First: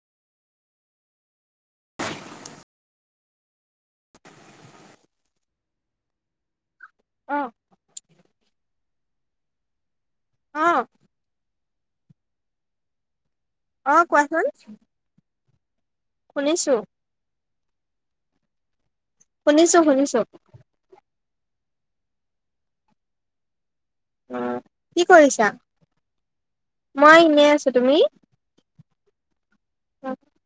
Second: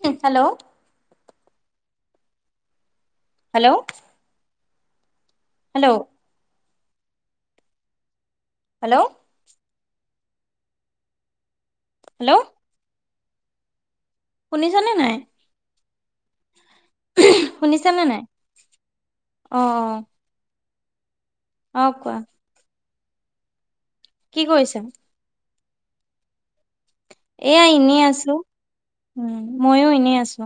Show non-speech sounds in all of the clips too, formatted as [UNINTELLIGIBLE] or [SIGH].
Hello hello hello অ' hello অ' hello অ' কোৱাচোন শুনিছানে নাই শুনিছোঁ। উম্ শুনিছানে নাই? অ শুনিছো অ শুনিছো। অ' কোৱা কি কৰিছা কি কৰিছা? মই এনেই এয়া আছো তুমি এনেই আছো উম্ ময়ো এনেই আছো।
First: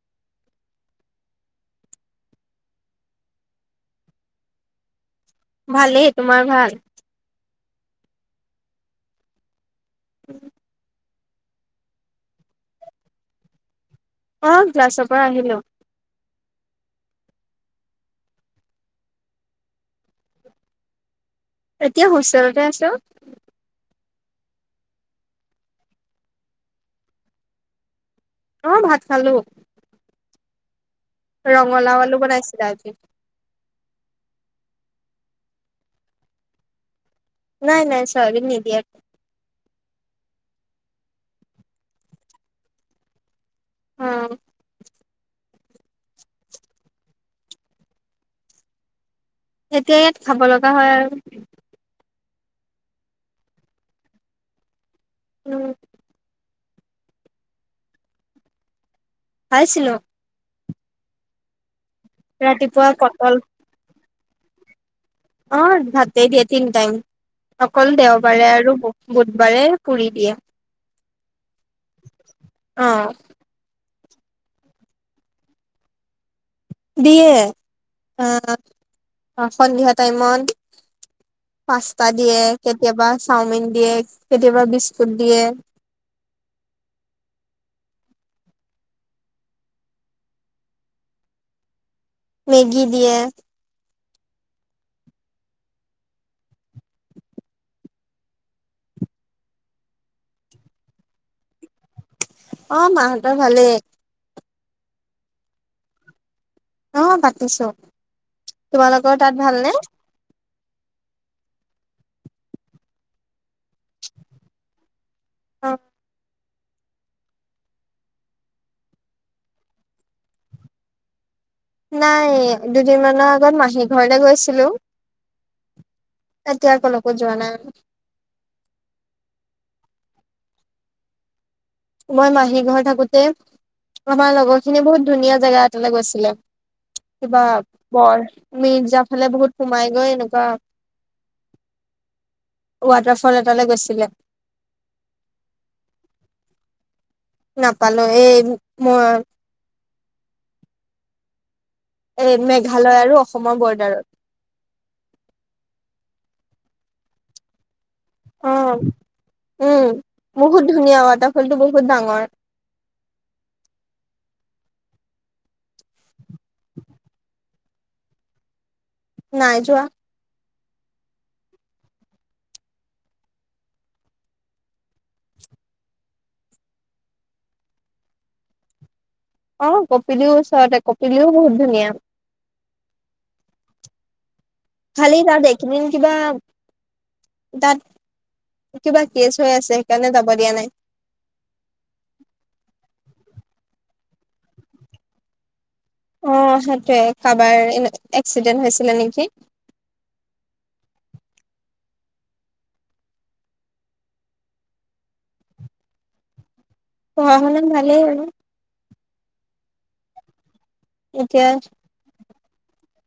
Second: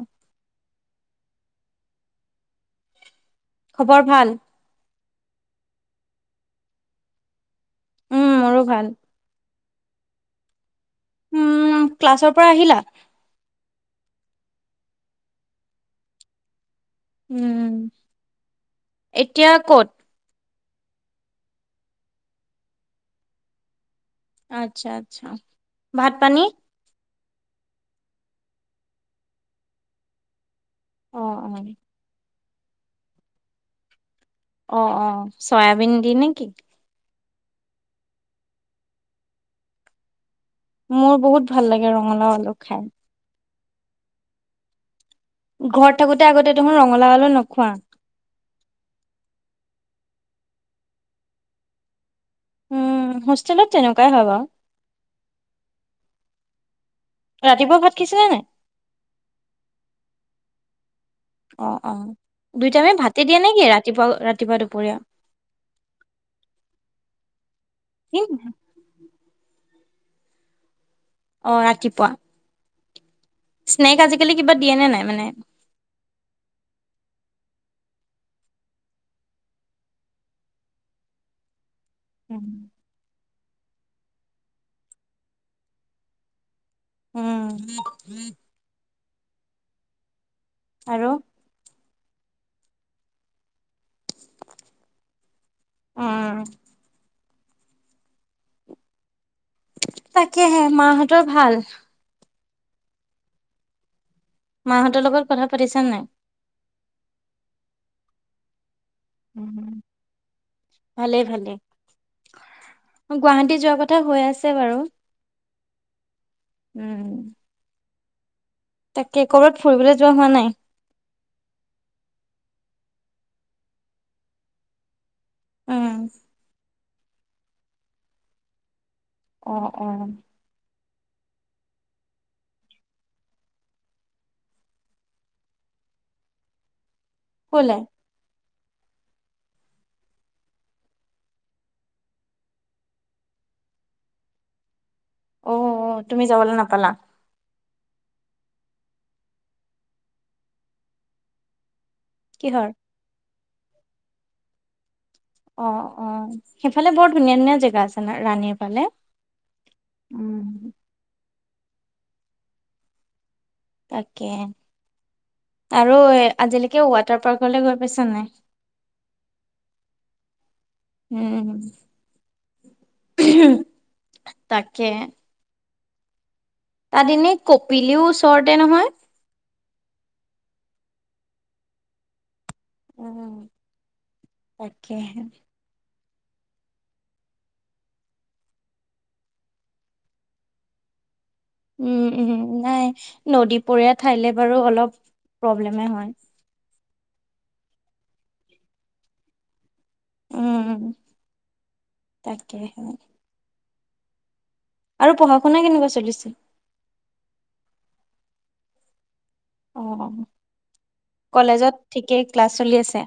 খবৰ ভাল? ভালেই। তোমাৰ ভাল? উম মোৰো ভাল। উম উম ক্লাছৰ পৰা আহিলা? অ' ক্লাছৰ পৰা আহিলো? উম এতিয়া ক'ত? এতিয়া হোষ্টেলতে আছে। আচ্ছা আচ্ছা ভাত পানী অ' ভাত খালো। অ অ ৰঙালাও আলু বনাইছে। দালি অ' অ' চয়াবিন দি নেকি? নাই নাই চয়াবিন নিদিয়াকে। মোৰ বহুত ভাল লাগে ৰঙালাও আলু খায়। অ' ঘৰত থাকোঁ‌তে আগতে দেখোন ৰঙালাও আলু নোখোৱা। এতিয়া ইয়াত খাব লগা হয় আৰু উম হোষ্টেলত তেনেকুৱাই হয় বাৰু উম ৰাতিপুৱা ভাত খাইছিলা নাই? খাইছিলো। অ' অ' ৰাতিপুৱা দুইটাইমে ভাতে পটল দিয়ে নেকি ৰাতিপুৱাও ৰাতি ৰাতিপুৱা দুপৰীয়া অ' ভাতেই দিয়ে তিনি টাইম অকল কি দেওবাৰে আৰু বুধবাৰে। পুৰি দিয়ে। অ' ৰাতিপুৱা অ' স্নেক আজিকালি কিবা দিয়ে নে নাই মানে? দিয়ে অ' সন্ধিয়া টাইমত। পাস্তা দিয়ে কেতিয়াবা। চাওমিন দিয়ে। কেতিয়াবা বিস্কুট দিয়ে। উম উ উম [INAUDIBLE] আৰু? মেগী দিয়ে। আ-আ। তাকেহে মা হঁতৰ ভাল? অ' মাহঁতৰ ভালেই। মাহঁতৰ লগত কথা পাতিছানে নাই? অ' পাতিছো তোমালোকৰ তাত ভালনেে? ভালেই ভালেই গুৱাহাটী যোৱা কথা হৈ আছে বাৰু! অ' উম তাকে ক'ৰবাত ফুৰিবলৈ যোৱা হোৱা নাই? নাই, দুদিনমানৰ আগত মাহী ঘৰলে গৈছিলো। উম এতিয়া আকৌ কত যোৱা নাই আকৌ? অ'- অ মই মাহী ঘৰ থাকোতে আমাৰ লগৰখিনি বহুত ধুনীয়া জেগা এটালে গৈছিলে। কিবা কলে বৰ [UNINTELLIGIBLE] মিৰ্জাৰ ফালে বহুত সোমাই গৈ এনেকুৱা, ৱাটাৰ ফল এটালৈ গৈছিলে। অ-অ তুমি যাবলৈ নাপালা? নাপালো এই মই এই কিহৰ মেঘালয় আৰু অসম অসমৰ বৰ্দাৰত। অ -অ সেইফালে বৰ ধুনীয়া ধুনীয়া জেগা আছে। ন ৰাণীৰ ফালে অ' উম বহুত ধুনীয়া ৱাটাৰ ফলটো বহুত ডাঙৰ। তাকে আৰু আজিলৈকে ৱাটাৰ পাৰ্কলৈ গৈ পাইছা নাই? নাই যোৱা উম, তাকে। তাত এনে কপিলিও ওচৰতে নহয়? অ' কপিলিও ওচৰতে কপিলিও বহুত ধুনীয়া। অ'। খালি তাত দেখি কিবা তাত কিবা কেছ হৈ আছে সেইকাৰণে যাব দিয়া নাই। উ -উ নাই। নদীপৰীয়া ঠাইলৈ বাৰু অলপ প্ৰব্লেম। মই হয়। সেইটোৱে কাৰোবাৰ এ এক্সিডেন্ট হৈছিলে নেকি? উম তাকেই, আৰু পঢ়া শুনা কেনেকুৱা চলিছে? পঢ়া শুনাত ভালেই হ'ল। অ'। এতিয়া কলেজত ঠিকেই ক্লাছ চলি আছে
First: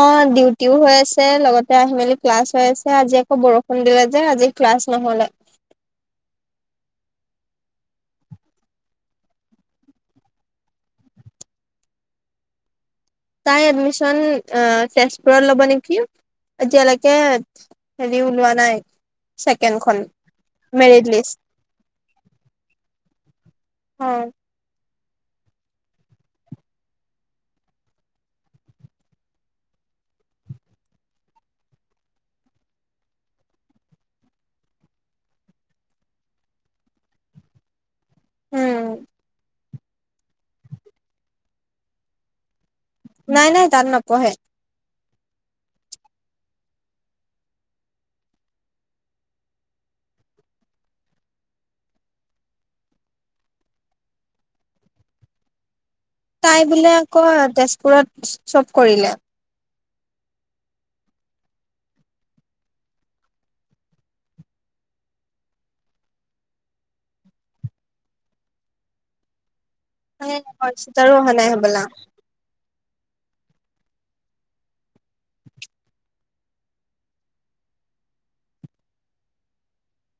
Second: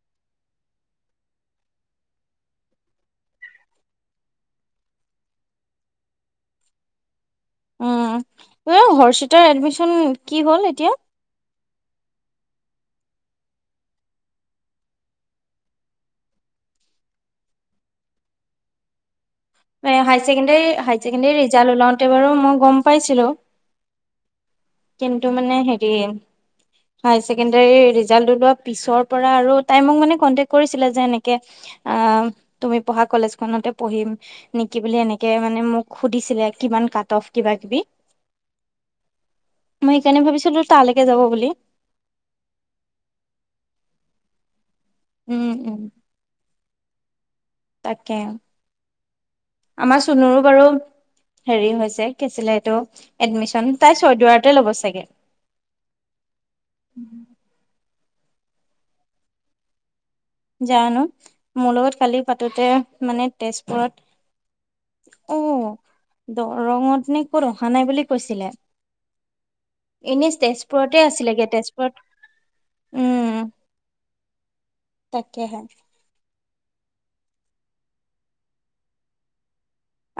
অ ডিউটিও হৈ আছে লগতে আহি মেলি ক্লাছ হৈ আছে। আজি আকৌ বৰষুণ দিলে যে আজি ক্লাছ নহলে। উম্ উ হৰ্ষিতাৰ এডমিচন কি হ'ল এতিয়া? তাই এডমিচন তেজপুৰত ল'ব নেকি! এতিয়ালৈকে হেৰি ওলোৱা নাই এ ছেকেণ্ডখন হাইছেকেণ্ডাৰী মেৰিট লিষ্ট হাইছেকেণ্ডাৰীৰ ৰিজাল্ট ওলাওতে বাৰু মই গম পাইছিলো। অ', কিন্তু মানে হেৰি হাইছেকেণ্ডাৰী ৰিজাল্ট উলোৱা পিছৰ পৰা আৰু তাই মোক মানে কণ্টেক কৰিছিলে যে এনেকে তুমি পঢ়া কলেজখনতে পঢ়িম নেকি বুলি এনেকে মানে মোক সুধিছিলে কিমান কাট অফ্? কিবাকিবি উম। মই সেইকাৰণে ভাবিছিলো তালৈকে যাব বুলি। নাই নাই তাত নপঢ়ে উম উম তাকে আমাৰ চুনুৰো বাৰু হেৰি হৈছে কি হৈছিলে এইটো এডমিশন তাই চৈদুৱাৰতে ল'ব চাগে তাই বোলে আকৌ তেজপুৰত চ -চব কৰিলে। জানো, মোৰ লগত কালি পাতোতে মানে তেজপুৰত অ দৰঙত নে ক'ত অহা নাই বুলি কৈছিলে। এনেই তেজপুৰতে হৰ্ষিতাৰো অহা আছিলেগে নাই হ'বলা তেজপুৰত তাকে হে।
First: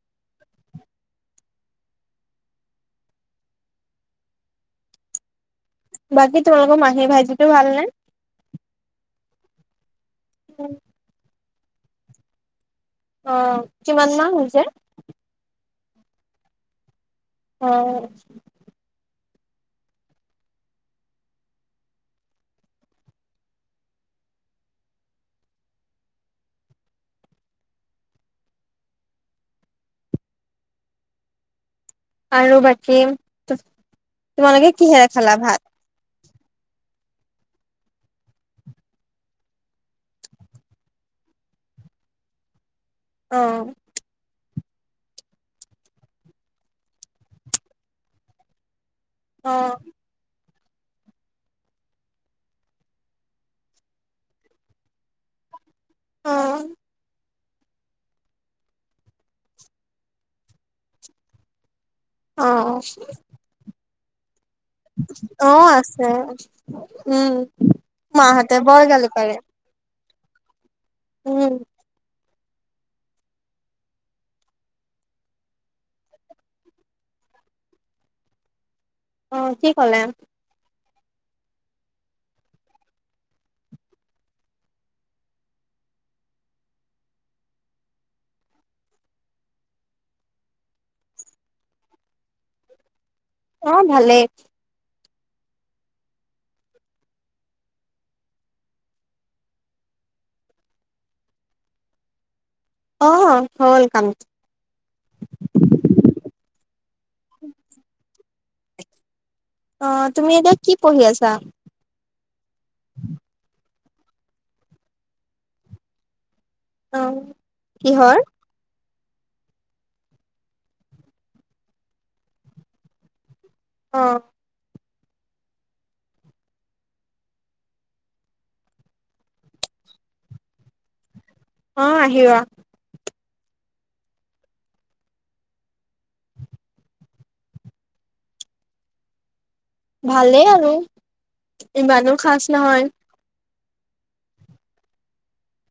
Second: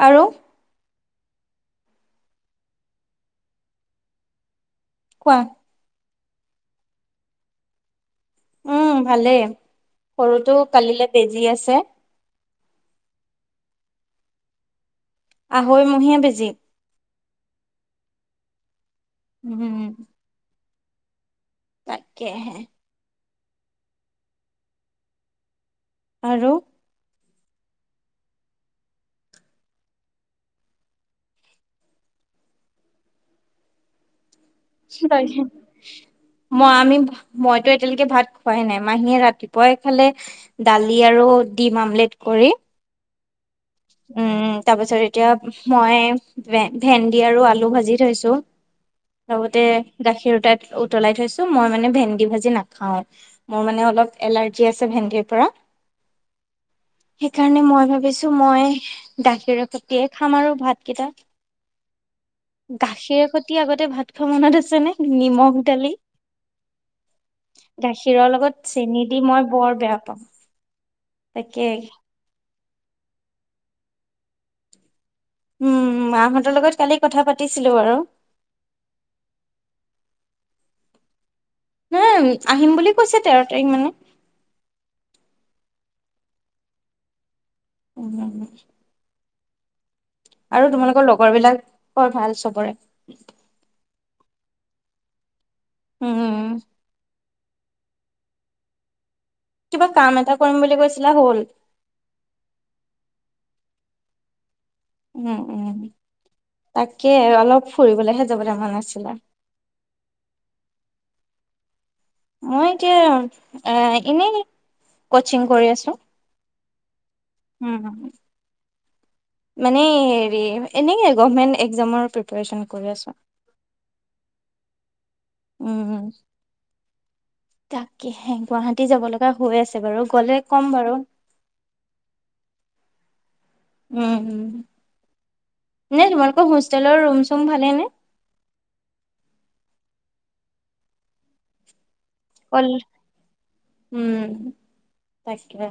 আৰু কোৱা বাকী তোমালোকৰ মাহী ভাইটিটোৰ ভালনে? উম ভালেই। সৰুটো কালিলৈ বেজি আছে। যে। অ কিমান মাহ হৈছে? আঢ়ৈ মহীয়া বেজি। অ। উম্ হম্ তাকেহে আৰু? আৰু বাকী তোমালোকে কিহেৰে খালা ভাত? মই, আমি মইতো এতিয়ালৈকে ভাত খোৱাই নাই মাহীয়ে ৰাতিপুৱাই খালে দালি আৰু ডিম অমলেট কৰি অ উম্ হম্ তাৰ পিছত এতিয়া মই ভে -ভেন্দি আৰু আলু ভাজি থৈছো। অ লগতে গাখীৰ তাত উতলাই থৈছো। মই মানে ভেন্দি ভাজি নাখাও। মোৰ মানে অলপ এলাৰ্জি আছে ভেন্দিৰ পৰা। অ সেইকাৰণে মই ভাবিছো মই গাখীৰ সতিয়ে খাম আৰু ভাতকেইটা অ গাখীৰ শতিয়ে আগতে ভাত তোৰ মনত আছে নে অ নিমখ দালি আছে উম গাখীৰৰ লগত মাহতে বৰ গালি পাৰে উম তাকেই। উম। মাহঁতৰ লগত কালি কথা পাতিছিলো আৰু। অ' কি ক'লে? নয় আহিম বুলি কৈছে তেৰ তাৰিখমানে! উম। আৰু তোমালোকৰ লগৰবিলাকৰ বৰ ভাল চবৰে? অ' ভালেই। উম। কিবা কাম এটা কৰিম বুলি কৈছিলা হ'ল? অ' হ'ল কাম উম উম। তাকে অলপ ফুৰিবলেহে যাবলৈ মন আছিলে। অ' তুমি এতিয়া কি পঢ়ি আছা? মই এতিয়া এ- এনেই কচিং কৰি আছো। অ' উম কিহৰ? মানে হেৰি, এনেই গভমেন একজামৰ প্ৰিপাৰেচন কৰি আছোঁ। অ'। উম। তাকেহে গুৱাহাটী যাব লগা হৈ আছে বাৰু গ'লে কম বাৰু। অ' আহিবা উম উম। এনেই তোমালোকৰ হোষ্টেলৰ ৰুম-চুম ভালেই নে? ভালেইে আৰু! ইমানো খাচ কল নহয়। উম। তাকে।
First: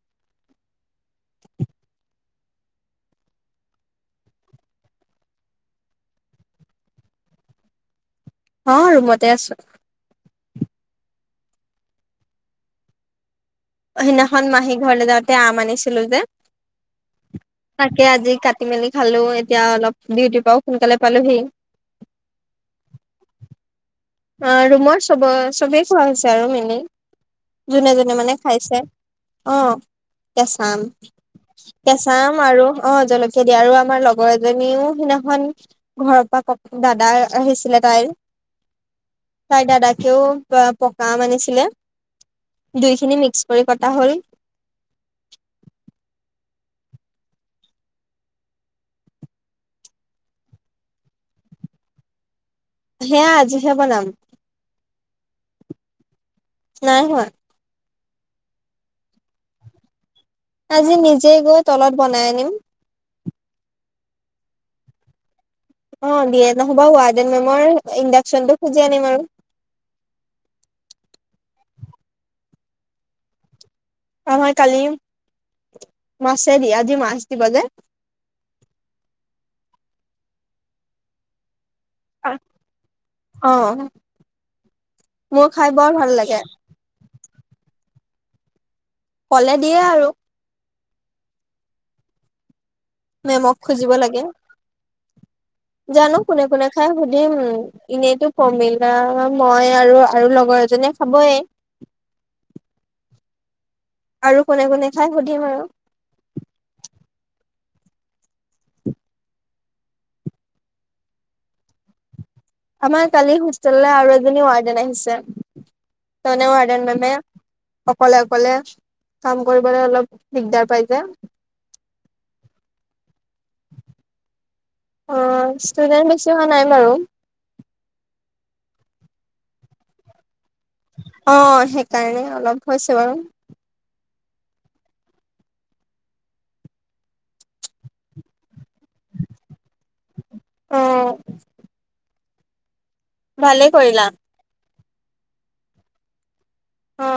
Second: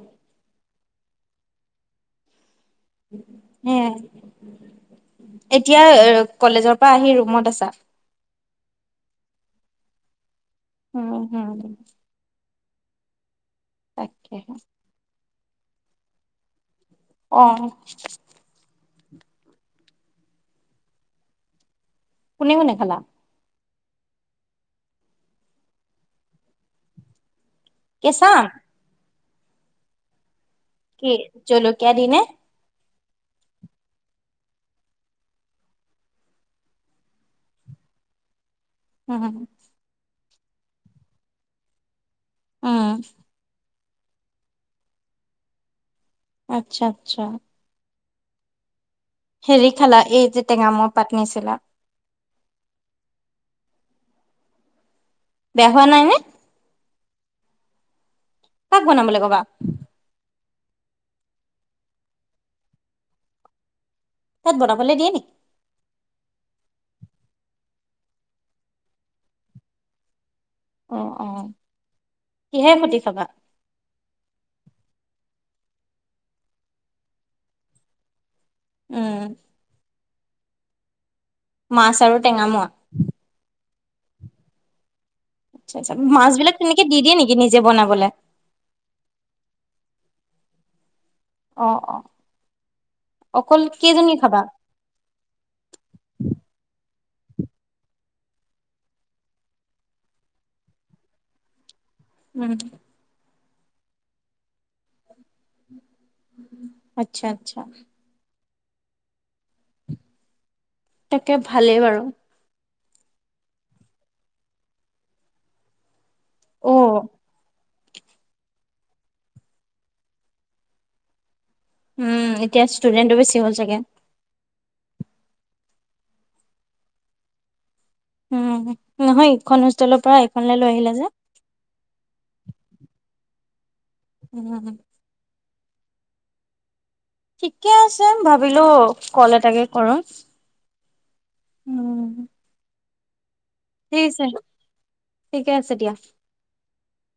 সেয়াই। এতিয়া কলেজৰ পৰা আহি ৰুমত আছা? অ' ৰুমতে আছো। উম হুম। অ' সেইদিনাখন মাহীৰ ঘৰলে যাওঁতে তে আম আনিছিলোঁ যে। অ তাকে আজি কাটি-মেলি খালো এতিয়া অলপ ডিউটি পাও সোনকালে পালোহি। কোনে কোনে খালা? অ' ৰুমৰ চব-চবেই খোৱা হৈছে আৰু এনেই যোনে যোনে কেঁচা মানে আম খাইছে! অ' কেঁচা আম। কি জলকীয়া কেঁচা দিনে আম আৰু অ' জলকীয়া দিয়া আৰু আমাৰ লগৰ এজনীও সিদিনাখন ঘৰৰ পৰা ক-দাদা আহিছিলে তাইৰ। উম তাইৰ দাদাকেও প-পকা আম আনিছিলে। উম, দুইখিনি মিক্স কৰি কটা হ'ল। আচ্ছা আচ্ছা। হেৰি খালা এই যে টেঙামৰা পাত নিছিলা? সেয়া আজিহে বনাম। বেয়া হোৱা নাই নে? নাই হোৱা। কাক বনাবলৈ কবা? আজি নিজে গৈ তলত বনাই আনিম। তাত বনাবলে দিয়ে নেকি? অ দিয়ে নহ'বা ৱাৰ্ডেন মেমৰ ইণ্ডাকচনটো খুজি আনিম আৰু। অ-অ কিহে সতি খাবা? আমাৰ কালি মাছেদি, আজি মাছ দিবা যে। উম। মাছ আৰু টেঙা মোৱা। অ মোৰ খাই বৰ আচ্ছা, ভাল মাছ লাগে বিলাক তেনেকে দি দিয়ে নেকি নিজে বনাবলে। কলে দিয়ে আৰু। অ-অ মেমক খুজিব লাগে। জানো কোনে-কোনে খাই সুধিম এনেইতো প্ৰমিলা মই আৰু -আৰু লগৰ এজনীয়ে খাবয়ে। উম। আৰু কোনে-কোনে খাই সুধিম আৰু। আচ্ছা-আচ্ছা, তাকে ভালেই বাৰু। আমাৰ কালি হোষ্টেললৈ আৰু এজনী ৱাৰ্ডেন আহিছে। এনেও ৱাৰ্ডেন অ', মেমে অকলে-অকলে কাম কৰিবলৈ অলপ দিগদাৰ পাই যে। উম, এতিয়া ষ্টুডেন্টটো বেছি। হ চাগে। অ ষ্টুডেন্ট বেছি হোৱা নাই বাৰু। উম নহয়, ইখন হোষ্টেলৰ পৰা এইখনলৈ লৈ আহিলা যে অ সেইকাৰণে অলপ হৈছে বাৰু। উ- উ - উ [UNINTELLIGIBLE] ঠিকে আছে, ভাবিলো কল এটাকে কৰো। অ', উম। ভালে ঠিক কৰিলা। আছে। ঠিকে আছে দিয়া। অ'।